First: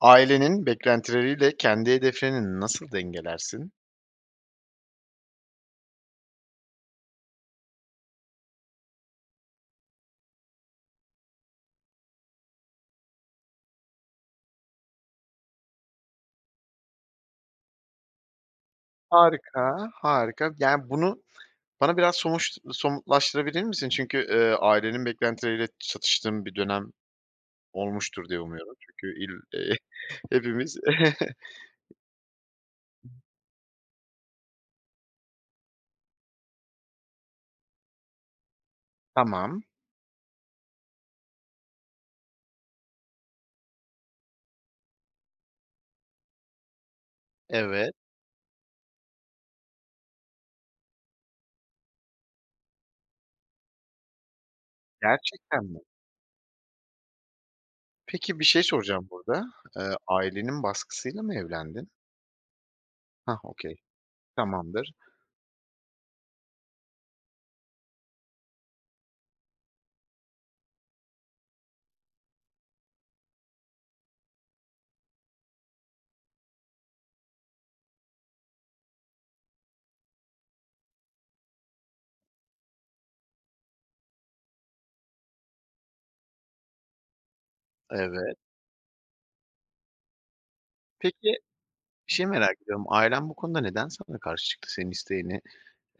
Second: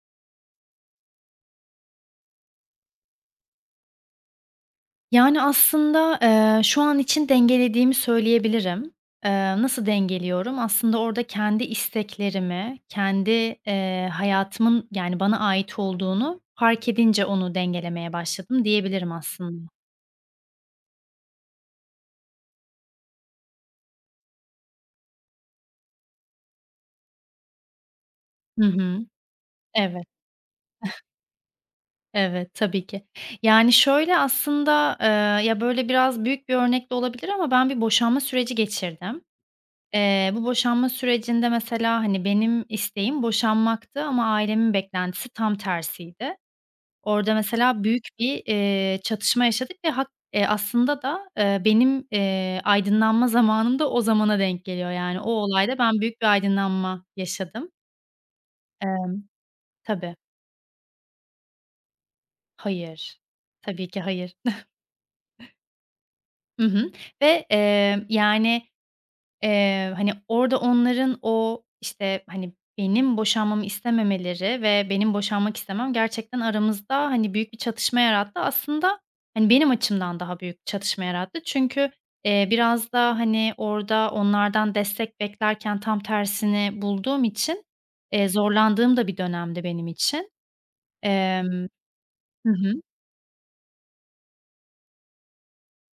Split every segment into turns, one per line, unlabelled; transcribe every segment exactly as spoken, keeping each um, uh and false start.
Ailenin beklentileriyle kendi hedeflerini nasıl dengelersin?
Yani, aslında, eee, şu an için dengelediğimi söyleyebilirim. Eee, nasıl dengeliyorum? Aslında orada kendi isteklerimi, kendi, eee, hayatımın, yani, bana ait olduğunu fark edince onu dengelemeye başladım diyebilirim aslında.
Harika, harika. Yani bunu bana biraz somuş somutlaştırabilir misin? Çünkü, eee, ailenin beklentileriyle çatıştığım bir dönem olmuştur diye
Hı
umuyorum.
hı.
Çünkü il eee,
Evet,
hepimiz
evet, tabii ki. Yani, şöyle aslında, eee, ya, böyle, biraz büyük bir örnek de olabilir ama ben bir boşanma süreci geçirdim.
Tamam,
Eee, bu boşanma sürecinde mesela, hani, benim isteğim boşanmaktı ama ailemin beklentisi tam tersiydi. Orada mesela
evet.
büyük bir, eee, çatışma yaşadık ve hak eee, aslında da, eee, benim, eee, aydınlanma zamanım da o zamana denk geliyor. Yani o
Gerçekten
olayda
mi?
ben büyük bir aydınlanma yaşadım.
Peki bir şey soracağım
Emm
burada. Eee,
Tabii.
ailenin baskısıyla mı evlendin?
Hayır.
Hah, okay,
Tabii ki hayır.
tamamdır.
Hı hı. Ve, eee, yani, Eee, hani, orada onların o, işte, hani, benim boşanmamı istememeleri ve benim boşanmak istemem gerçekten aramızda, hani, büyük bir çatışma yarattı. Aslında, hani, benim açımdan daha büyük çatışma yarattı. Çünkü, eee, biraz da, hani, orada onlardan destek beklerken tam tersini bulduğum için, eee,
Evet.
zorlandığım da bir dönemdi benim için.
Peki,
Emm
bir şey
Hı
merak
hı.
ediyorum. Ailen bu konuda neden sana karşı çıktı? Senin isteğini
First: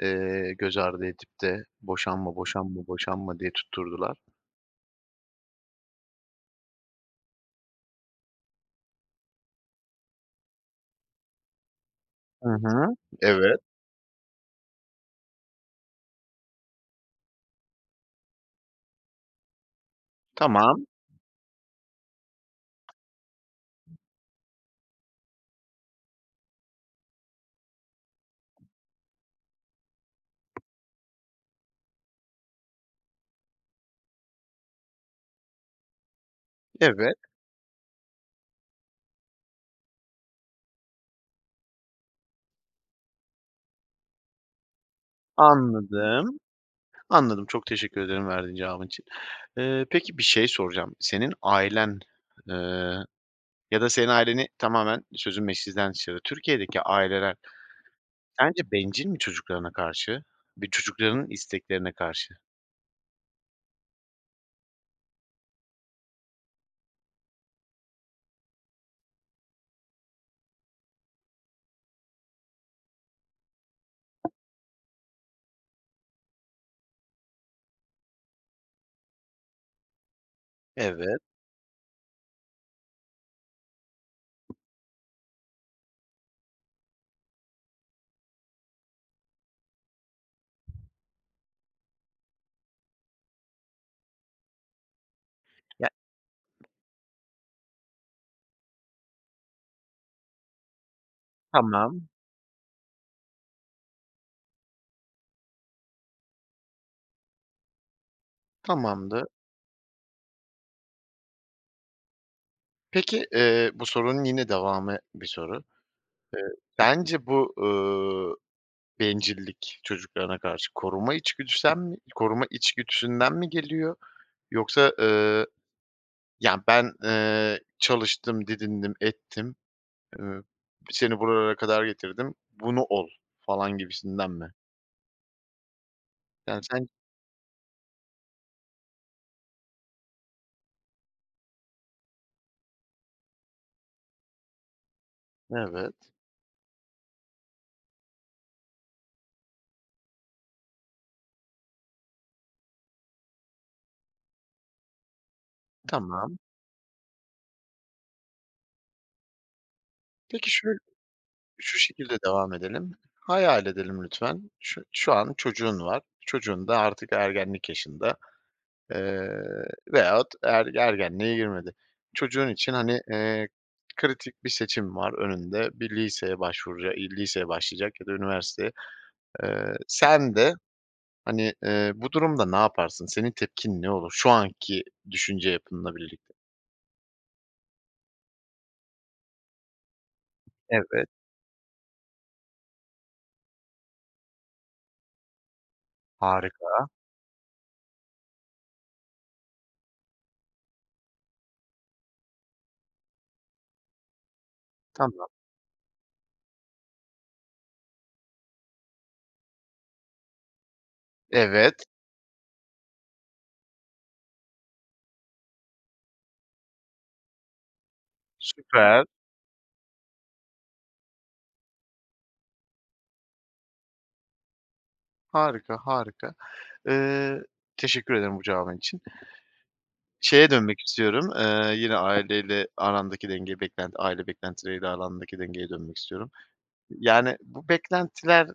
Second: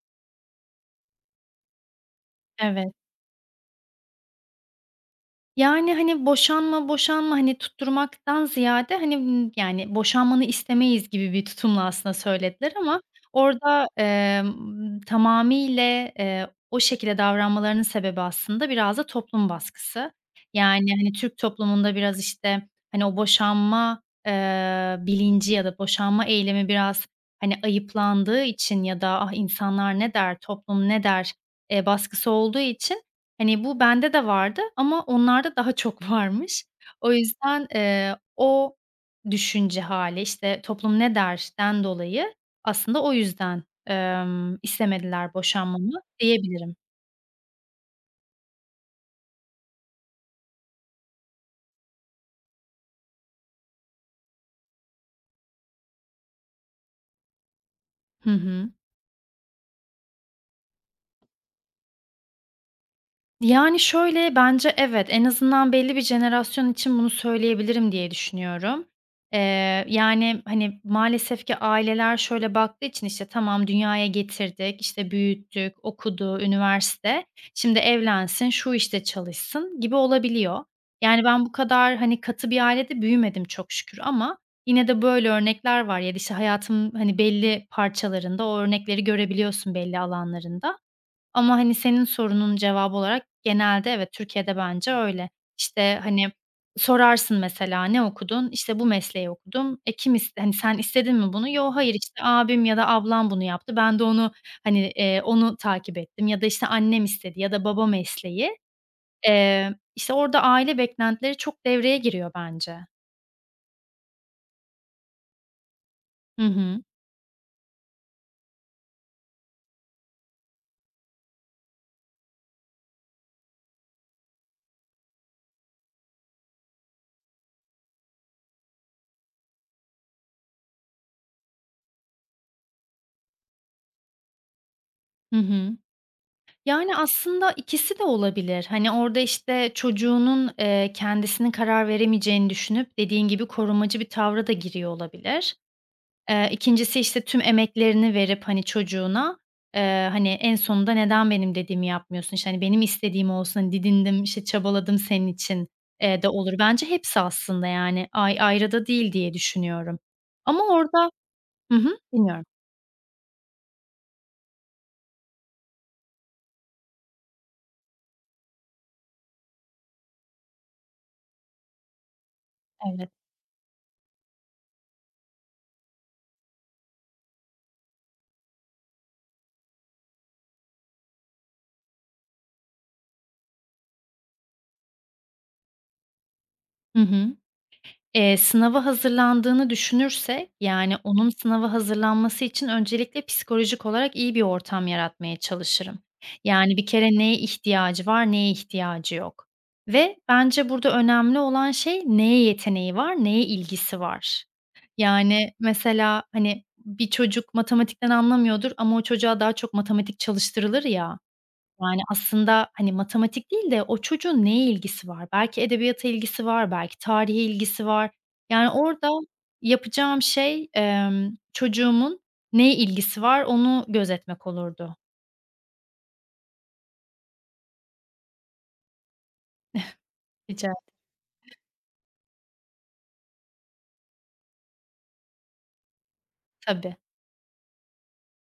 eee, Göz ardı edip de boşanma, boşanma,
Evet.
boşanma diye tutturdular.
Yani, hani, boşanma, boşanma, hani, tutturmaktan ziyade, hani, ımm, yani, boşanmanı istemeyiz gibi bir tutumla aslında
Hı
söylediler
hı.
ama
Evet,
orada, emm, tamamıyla, eee, o şekilde davranmalarının sebebi aslında biraz da toplum baskısı.
tamam.
Yani, hani, Türk toplumunda biraz, işte, hani, o boşanma, eee, bilinci ya da boşanma eylemi biraz, hani, ayıplandığı için ya da "Ah, insanlar ne der, toplum ne der?" eee, baskısı olduğu için Hani, bu bende de vardı ama onlarda daha çok varmış. O
Evet,
yüzden, eee, o düşünce hâli, işte, toplum ne der'den dolayı aslında o yüzden, emm, istemediler boşanmamı
anladım,
diyebilirim.
anladım. Çok teşekkür ederim verdiğin cevabın için. Eee, peki bir şey soracağım. Senin ailen, eee, ya da senin aileni tamamen, sözün meclisten dışarı, Türkiye'deki aileler
Hı hı.
sence bencil mi çocuklarına karşı? Bir çocukların isteklerine karşı?
Yani, şöyle, bence evet, en azından belli bir jenerasyon için bunu söyleyebilirim diye düşünüyorum. Eee, yani, hani, maalesef ki aileler şöyle baktığı için, işte, tamam dünyaya getirdik, işte, büyüttük, okudu, üniversite, şimdi evlensin, şu işte çalışsın gibi olabiliyor.
Evet.
Yani, ben bu kadar, hani, katı bir ailede büyümedim çok şükür ama yine de böyle örnekler var ya da, işte, hayatımın, hani, belli parçalarında o örnekleri görebiliyorsun belli alanlarında. Ama, hani, senin sorunun cevabı olarak genelde evet, Türkiye'de bence öyle.
Ya,
İşte, hani, sorarsın mesela, "Ne okudun?" İşte, "Bu mesleği okudum." "E, kim is hani, sen istedin mi bunu?" "Yo, hayır,
tamam,
işte, abim ya da ablam bunu yaptı. Ben de onu, hani, eee, onu takip ettim." ya da, işte, "Annem istedi." ya da "Baba mesleği."
tamamdır.
Eee, işte, orada aile beklentileri çok devreye giriyor bence.
Peki, eee, bu sorunun yine devamı bir soru.
Hı
Eee,
hı.
Bence bu, ııı, bencillik çocuklarına karşı koruma içgüdüsünden mi koruma içgüdüsünden mi geliyor yoksa, ııı, yani, ben, eee, çalıştım, didindim, ettim, ııı, seni buralara kadar getirdim, bunu ol falan gibisinden mi?
Hı hı.
Yani, sen
Yani, aslında ikisi de olabilir. Hani, orada, işte, çocuğunun, eee, kendisinin karar veremeyeceğini düşünüp dediğin gibi korumacı bir tavra da giriyor olabilir.
evet,
Eee, ikincisi, işte, tüm emeklerini verip, hani, çocuğuna, eee, hani, en sonunda "Neden benim dediğimi yapmıyorsun? İşte, hani, benim istediğim olsun, hani, didindim, işte, çabaladım senin için." eee, de
tamam.
olur. Bence hepsi aslında, yani, ay ayrı da değil diye düşünüyorum.
Peki
Ama
şu
orada Hı
şu
hı,
şekilde
dinliyorum.
devam edelim. Hayal edelim lütfen. Şu şu an çocuğun var. Çocuğun da artık ergenlik yaşında. Eee, Veyahut er ergenliğe girmedi. Çocuğun için, hani,
Evet.
eee, kritik bir seçim var önünde. Bir liseye başvuracak, iii, liseye başlayacak ya da üniversiteye. Eee, sen de, hani, eee, bu durumda ne yaparsın? Senin tepkin ne olur şu anki düşünce yapınla birlikte?
Hı hı. Eee, sınava hazırlandığını düşünürsek, yani,
Evet,
onun sınava hazırlanması için öncelikle psikolojik olarak iyi bir ortam yaratmaya çalışırım. Yani, bir
harika,
kere neye ihtiyacı var, neye ihtiyacı yok ve bence burada önemli olan şey neye yeteneği var, neye ilgisi var.
tamam.
Yani, mesela, hani, bir çocuk matematikten anlamıyordur ama o çocuğa daha çok matematik çalıştırılır ya.
Evet,
Yani, aslında, hani, matematik değil de o çocuğun neye ilgisi var? Belki edebiyata ilgisi var, belki tarihe ilgisi var. Yani,
süper,
orada yapacağım şey, emm, çocuğumun neye ilgisi var onu gözetmek olurdu.
harika, harika. Eee, Teşekkür ederim bu cevabın için. Şeye
Rica
dönmek istiyorum, eee, yine aileyle arandaki dengeye, beklenti aile beklentileriyle arandaki dengeye dönmek istiyorum.
Tabii.
Yani, bu beklentilerden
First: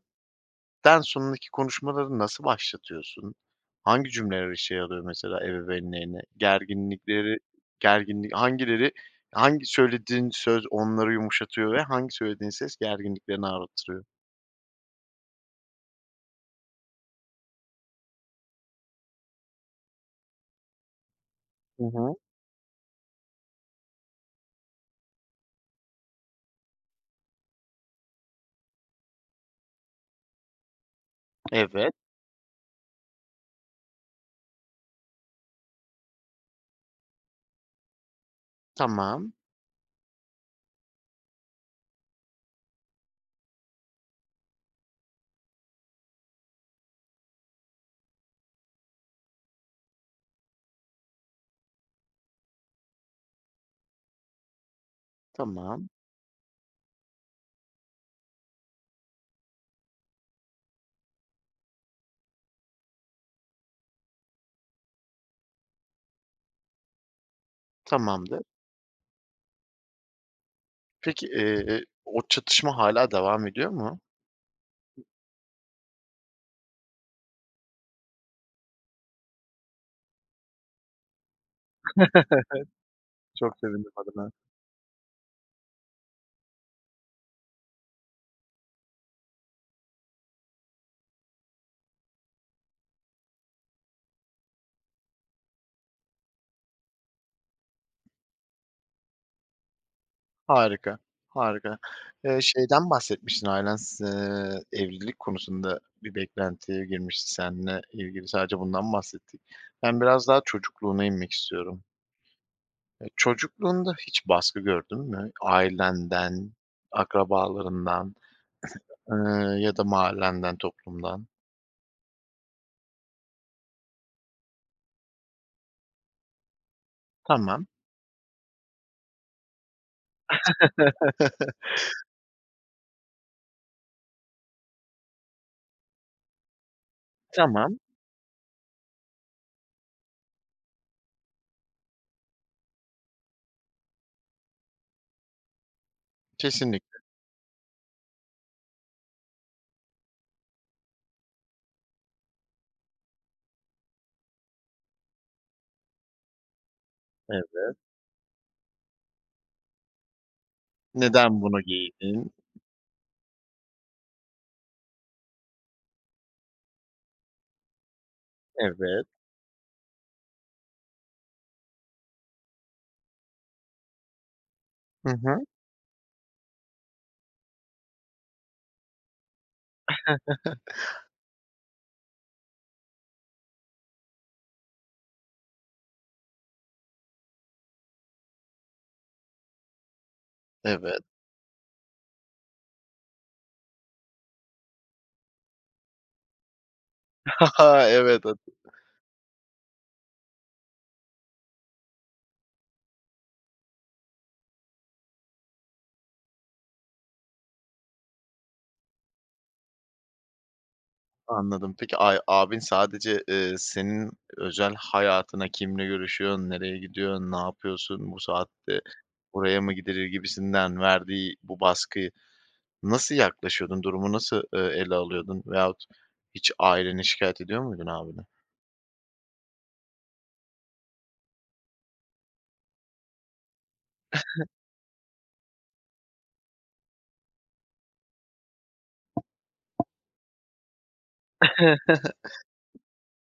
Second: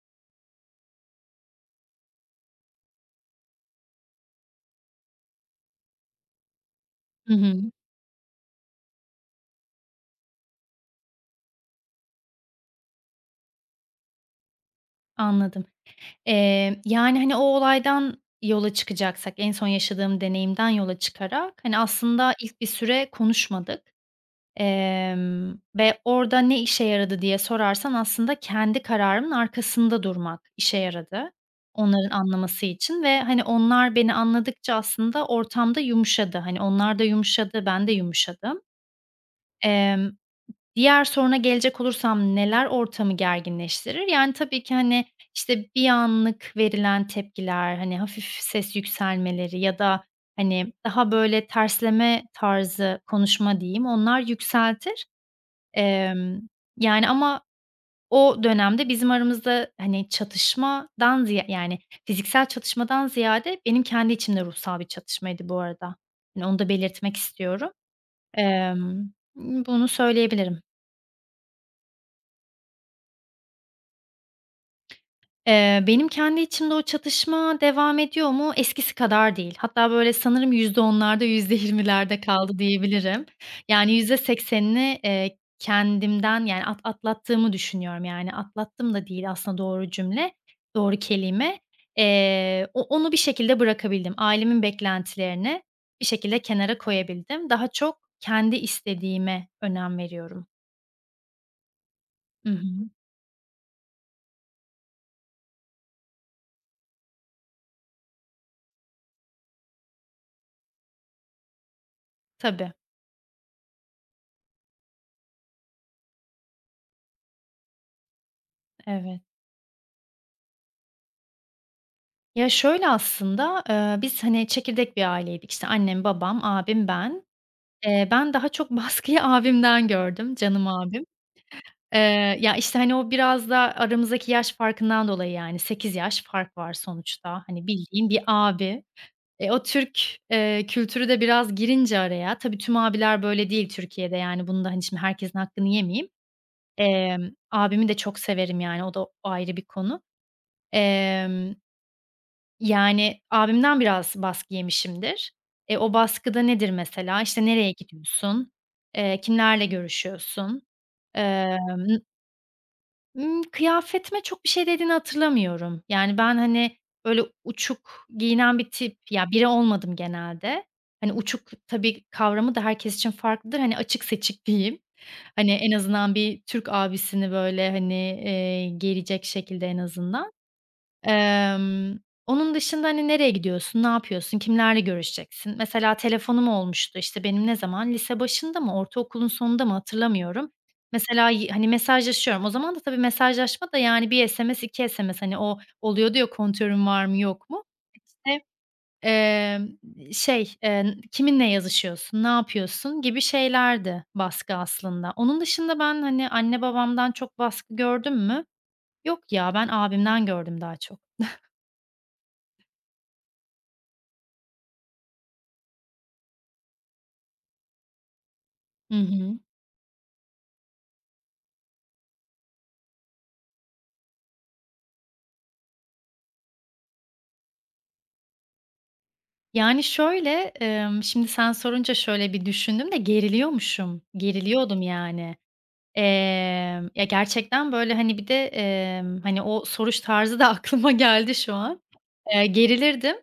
sonraki konuşmaları nasıl başlatıyorsun? Hangi cümleler işe yarıyor mesela ebeveynlerine?
Hı
Gerginlikleri
hı.
gerginlik hangileri Hangi söylediğin söz onları yumuşatıyor ve hangi söylediğin ses gerginliklerini artırıyor?
Anladım. Eee, yani, hani, o olaydan yola çıkacaksak, en son yaşadığım deneyimden yola çıkarak, hani,
Hı hı.
aslında ilk bir süre konuşmadık. Emm, ve orada ne işe yaradı diye sorarsan aslında kendi kararımın arkasında durmak işe yaradı
Evet.
onların anlaması için ve, hani, onlar beni anladıkça aslında ortamda yumuşadı. Hani, onlar da yumuşadı, ben de yumuşadım.
Tamam,
Emm, diğer soruna gelecek olursam neler ortamı gerginleştirir? Yani, tabii ki, hani, işte, bir anlık verilen tepkiler, hani, hafif ses yükselmeleri ya da, hani, daha böyle tersleme tarzı konuşma diyeyim, onlar yükseltir.
tamam,
Emm, yani, ama o dönemde bizim aramızda, hani, çatışmadan ziya yani, fiziksel çatışmadan ziyade benim kendi içimde ruhsal bir çatışmaydı bu arada. Hani, onu da belirtmek istiyorum.
tamamdır.
Emm, bunu söyleyebilirim.
Peki, eee, o çatışma hâlâ devam ediyor mu?
Eee, benim kendi içimde o çatışma devam ediyor mu? Eskisi kadar değil. Hatta, böyle, sanırım yüzde onlarda, yüzde %20'lerde kaldı diyebilirim.
Çok
Yani,
sevindim adına.
yüzde seksenini, eee, kendimden, yani, at atlattığımı düşünüyorum. Yani, atlattım da değil aslında doğru cümle, doğru kelime. Eee, o onu bir şekilde bırakabildim. Ailemin beklentilerini bir şekilde kenara koyabildim. Daha çok kendi istediğime önem veriyorum.
Harika, harika. Eee,
Hı hı.
şeyden bahsetmiştin, ailen s evlilik konusunda bir beklentiye girmişti seninle ilgili. Sadece bundan bahsettik. Ben biraz daha çocukluğuna inmek istiyorum.
Tabii,
Eee, çocukluğunda hiç baskı gördün mü? Ailenden, akrabalarından, eee,
evet.
ya da mahallenden, toplumdan?
Ya, şöyle aslında, eee, biz, hani, çekirdek bir aileydik. İşte, annem, babam, abim, ben.
Tamam.
Eee, ben daha çok baskıyı abimden gördüm, canım abim. Eee, ya, işte, hani, o biraz da aramızdaki yaş farkından dolayı, yani, sekiz yaş fark var sonuçta. Hani,
Tamam.
bildiğin bir abi. E, o Türk, eee, kültürü de biraz girince araya. Tabii tüm abiler böyle değil Türkiye'de, yani, bunu da, hani, şimdi herkesin hakkını yemeyeyim.
Kesinlikle.
Emm, abimi de çok severim, yani, o da ayrı bir konu. Emm Yani, abimden biraz baskı yemişimdir. E, o baskıda nedir mesela? İşte, nereye
Evet.
gidiyorsun? Eee, kimlerle görüşüyorsun?
"Neden bunu
Emm,
giydin?"
ımm, kıyafetime çok bir şey dediğini hatırlamıyorum. Yani, ben, hani, böyle uçuk giyinen bir tip,
Evet.
ya, biri olmadım genelde. Hani, uçuk tabii kavramı da herkes için farklıdır. Hani, açık seçik diyeyim.
Hı hı.
Hani, en azından bir Türk abisini böyle, hani, eee, gelecek şekilde en azından. Emm, onun dışında, hani, nereye gidiyorsun, ne yapıyorsun, kimlerle görüşeceksin? Mesela telefonum olmuştu, işte, benim ne zaman lise başında mı, ortaokulun sonunda mı hatırlamıyorum.
Evet.
Mesela, y hani, mesajlaşıyorum. O zaman da tabii mesajlaşma da, yani, bir S M S, iki S M S, hani, o oluyordu ya kontörün var mı, yok mu?
Evet.
İşte, emm, şey, eee, kiminle yazışıyorsun, ne yapıyorsun gibi şeylerdi baskı aslında. Onun dışında ben, hani, anne babamdan çok baskı gördüm mü? Yok ya, ben abimden gördüm daha çok.
Anladım. Peki ay abin sadece, eee, senin özel hayatına kimle görüşüyorsun, nereye gidiyorsun, ne yapıyorsun, bu saatte
Hı hı.
buraya mı gidilir gibisinden verdiği bu baskıyı nasıl yaklaşıyordun? Durumu nasıl, eee, ele alıyordun veyahut hiç aileni şikayet ediyor muydun abine?
Yani, şöyle, emm, şimdi sen sorunca şöyle bir düşündüm de geriliyormuşum. Geriliyordum yani. Emm, ya, gerçekten, böyle, hani, bir de, emm, hani, o soruş tarzı da aklıma geldi şu an. Eee, gerilirdim.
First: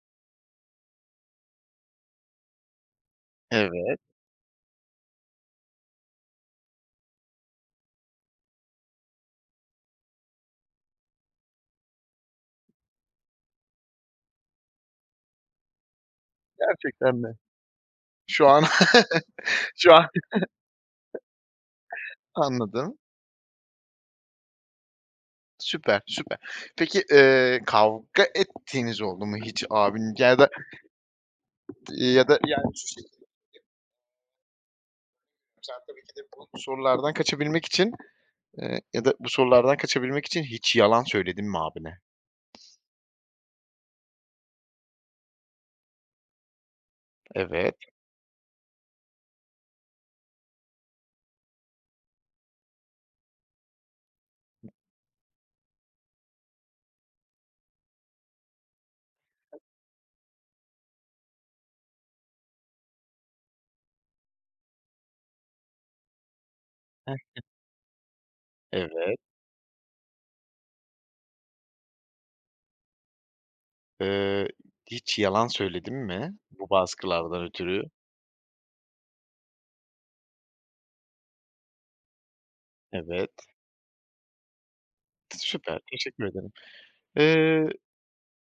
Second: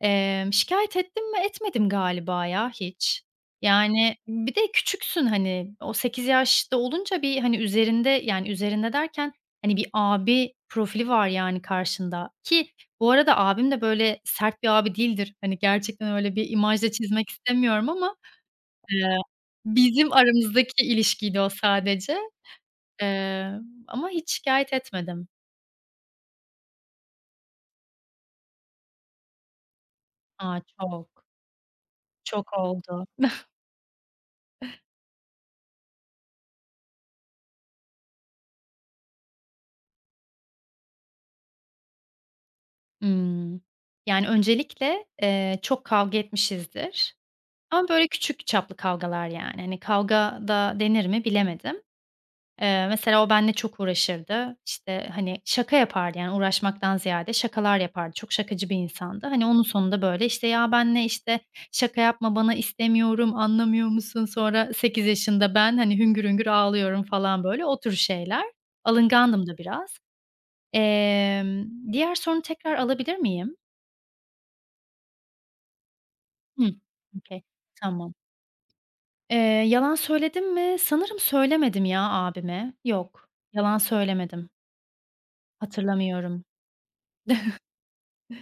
Emm, şikâyet ettim mi? Etmedim galiba ya hiç.
Evet,
Yani, bir de küçüksün, hani, o sekiz yaşta olunca bir, hani, üzerinde, yani, üzerinde derken, hani, bir abi profili var, yani, karşında ki bu arada abim de, böyle, sert bir abi değildir. Hani, gerçekten öyle bir imaj da
gerçekten
çizmek
mi?
istemiyorum ama,
Şu an
eee,
şu an
bizim aramızdaki ilişkiydi o sadece.
anladım.
Eee, ama hiç şikâyet etmedim.
Süper, süper. Peki, eee, kavga ettiğiniz oldu mu hiç abin ya da
A, çok,
ya da
çok
yani şu
oldu.
sen tabii ki de bu sorulardan kaçabilmek için eee, ya da bu sorulardan kaçabilmek için hiç yalan söyledin mi abine?
Imm. Yani, öncelikle, eee, çok kavga etmişizdir
Evet.
ama böyle küçük çaplı kavgalar yani. Hani, kavga da denir mi bilemedim. Eee, mesela o benimle çok uğraşırdı. İşte, hani, şaka yapardı, yani, uğraşmaktan ziyade şakalar yapardı. Çok şakacı bir insandı. Hani, onun sonunda, böyle, işte, "Ya, benimle, işte, şaka yapma bana, istemiyorum, anlamıyor musun?" Sonra sekiz yaşında ben, hani, hüngür hüngür ağlıyorum
Heh,
falan, böyle, o tür şeyler.
evet.
Alıngandım da biraz. Emm, diğer sorunu tekrar alabilir miyim?
Eee, Hiç yalan söyledin mi
Hıh.
bu
Okay,
baskılardan ötürü?
tamam. Eee, yalan söyledim mi? Sanırım söylemedim ya abime. Yok,
Evet.
yalan söylemedim.
Süper, teşekkür
Hatırlamıyorum.
ederim. Eee,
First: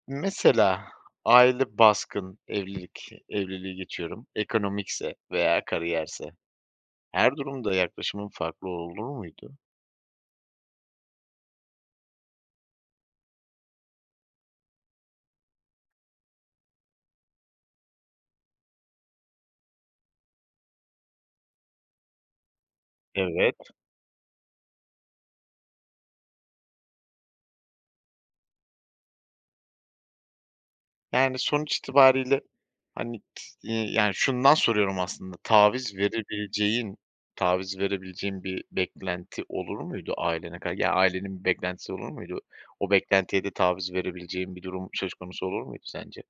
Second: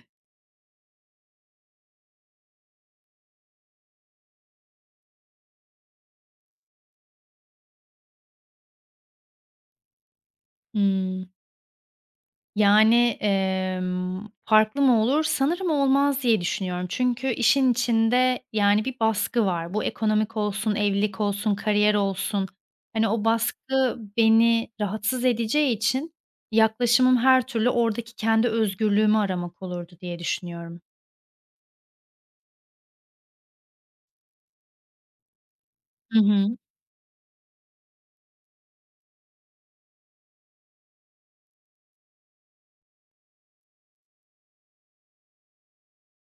Mesela aile baskın, evlilik, evliliği geçiyorum. Ekonomikse veya kariyerse her durumda yaklaşımın farklı olur muydu?
Hımm. Yani, emm, farklı mı olur? Sanırım olmaz diye düşünüyorum. Çünkü işin içinde, yani, bir baskı var. Bu ekonomik olsun, evlilik olsun, kariyer olsun. Hani, o
Evet.
baskı beni rahatsız edeceği için yaklaşımım her türlü oradaki kendi özgürlüğümü aramak olurdu diye düşünüyorum.
Yani, sonuç itibariyle, hani, t iii, yani, şundan soruyorum aslında, taviz
Hı hı.
verebileceğin taviz verebileceğin bir beklenti olur muydu ailene kar ya, ailenin bir beklentisi olur muydu? O beklentiye de taviz verebileceğin bir durum söz konusu olur muydu sence?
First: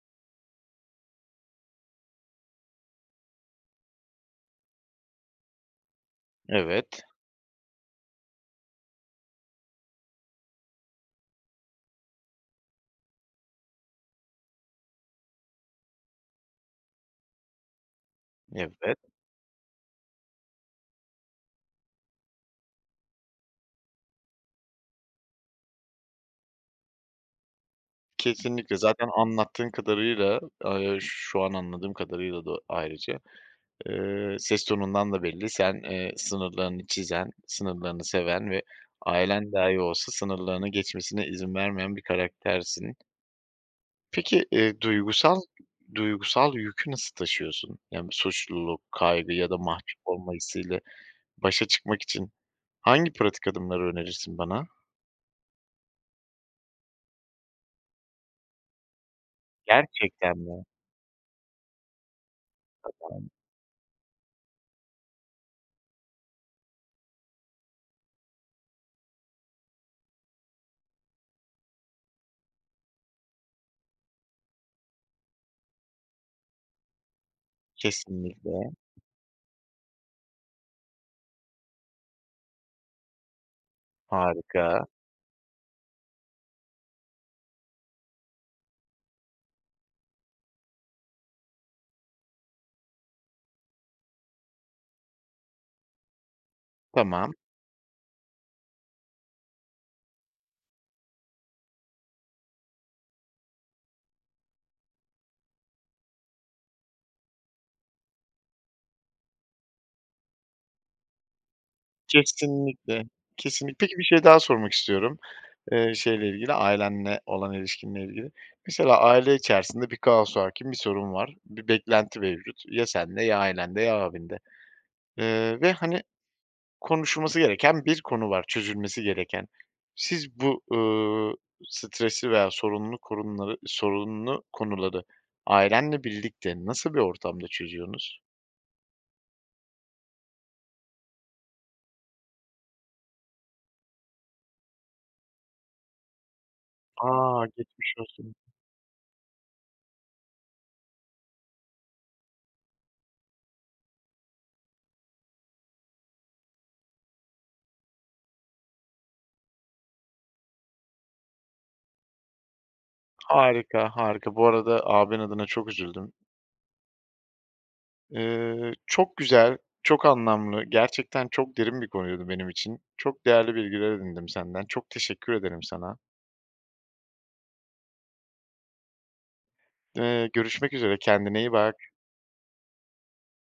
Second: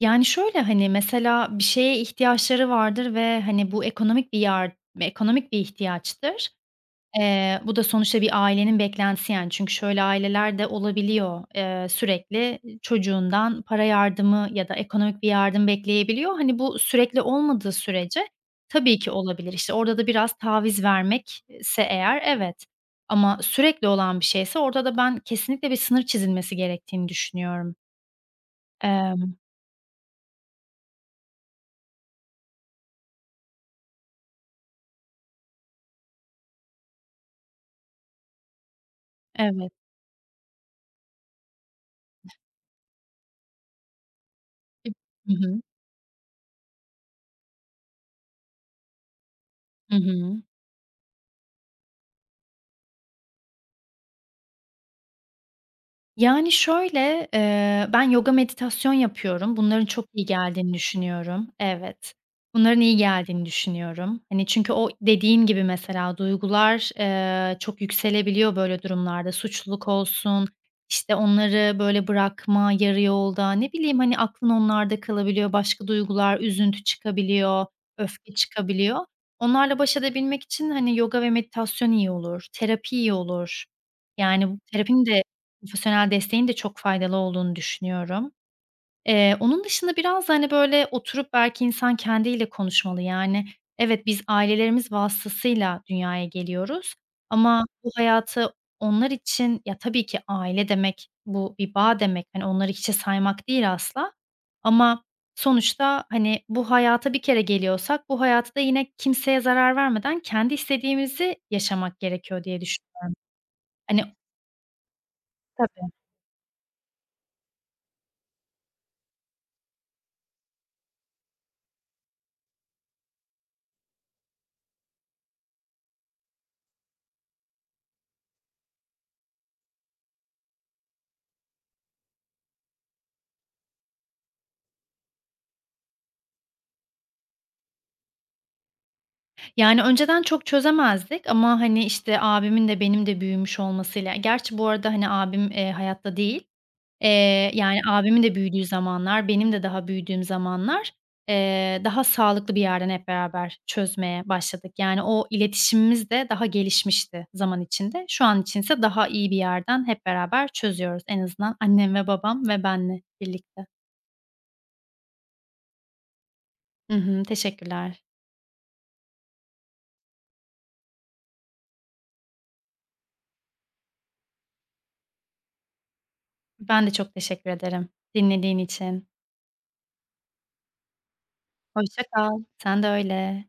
Yani, şöyle, hani, mesela bir şeye ihtiyaçları vardır ve, hani, bu ekonomik bir yar ekonomik bir ihtiyaçtır.
Evet,
Eee, bu da sonuçta bir ailenin beklentisi, yani, çünkü şöyle aileler de olabiliyor, eee, sürekli çocuğundan para yardımı ya da ekonomik bir yardım bekleyebiliyor. Hani, bu sürekli olmadığı sürece tabii
evet.
ki olabilir. İşte, orada da biraz taviz vermekse eğer evet ama sürekli olan bir şeyse orada da ben kesinlikle bir sınır çizilmesi gerektiğini düşünüyorum.
Kesinlikle. Zaten
Emm
anlattığın kadarıyla, eee, şu an anladığım kadarıyla da ayrıca, eee, ses tonundan da belli. Sen, eee, sınırlarını çizen, sınırlarını seven ve ailen
Evet.
dahi olsa sınırlarını geçmesine izin vermeyen bir karaktersin. Peki, eee,
Hı
duygusal
hı.
duygusal yükü nasıl taşıyorsun? Yani, suçluluk, kaygı ya da
Hı
mahcup olma
hı.
hissiyle başa çıkmak için hangi pratik adımları önerirsin bana?
Yani, şöyle, eee, ben yoga, meditasyon yapıyorum. Bunların çok iyi
Gerçekten mi?
geldiğini düşünüyorum. Evet. Bunların iyi geldiğini düşünüyorum. Hani, çünkü o dediğin gibi mesela duygular, eee, çok yükselebiliyor böyle durumlarda. Suçluluk olsun, işte, onları böyle bırakma yarı yolda, ne bileyim, hani, aklın onlarda kalabiliyor, başka duygular, üzüntü çıkabiliyor, öfke
Kesinlikle.
çıkabiliyor. Onlarla baş edebilmek için, hani, yoga ve meditasyon iyi olur, terapi iyi olur. Yani, bu
Harika.
terapinin de profesyonel desteğin de çok faydalı olduğunu düşünüyorum. Eee, onun dışında biraz da, hani, böyle, oturup belki insan kendiyle konuşmalı. Yani, evet, biz ailelerimiz vasıtasıyla dünyaya geliyoruz
Tamam.
ama bu hayatı onlar için. Ya, tabii ki aile demek, bu bir bağ demek. Hani, onları hiçe saymak değil asla ama sonuçta, hani, bu hayata bir kere geliyorsak bu hayatı da yine kimseye zarar vermeden kendi istediğimizi yaşamak gerekiyor diye düşün
Kesinlikle, kesinlik peki,
Hani
bir şey daha sormak istiyorum,
Tabii.
eee, şeyle ilgili, ailenle olan ilişkinle ilgili. Mesela aile içerisinde bir kaos hâkim, bir sorun var, bir beklenti mevcut. Ya sende ya ailende ya abinde, eee, ve, hani, konuşulması gereken bir konu var, çözülmesi gereken. Siz bu, ııı, stresli veya sorunlu korunları sorunlu konuları ailenle birlikte nasıl bir ortamda çözüyorsunuz?
Yani, önceden çok çözemezdik ama, hani, işte, abimin de benim de büyümüş olmasıyla. Gerçi bu arada, hani, abim, eee, hayatta değil.
A!
Eee, yani,
Geçmiş
abimin de
olsun.
büyüdüğü zamanlar, benim de daha büyüdüğüm zamanlar, eee, daha sağlıklı bir yerden hep beraber çözmeye başladık. Yani, o iletişimimiz de daha gelişmişti zaman içinde. Şu an içinse daha iyi bir yerden hep beraber çözüyoruz. En azından annem ve babam ve benle birlikte.
Harika, harika. Bu arada abin adına çok üzüldüm.
Hı hı, teşekkürler.
Eee, çok güzel, çok anlamlı, gerçekten çok derin bir konuydu benim için. Çok değerli bilgiler edindim senden. Çok teşekkür ederim sana.
Ben de çok teşekkür ederim dinlediğin için.
Eee, görüşmek üzere. Kendine iyi bak.
Hoşça kal. Sen de öyle.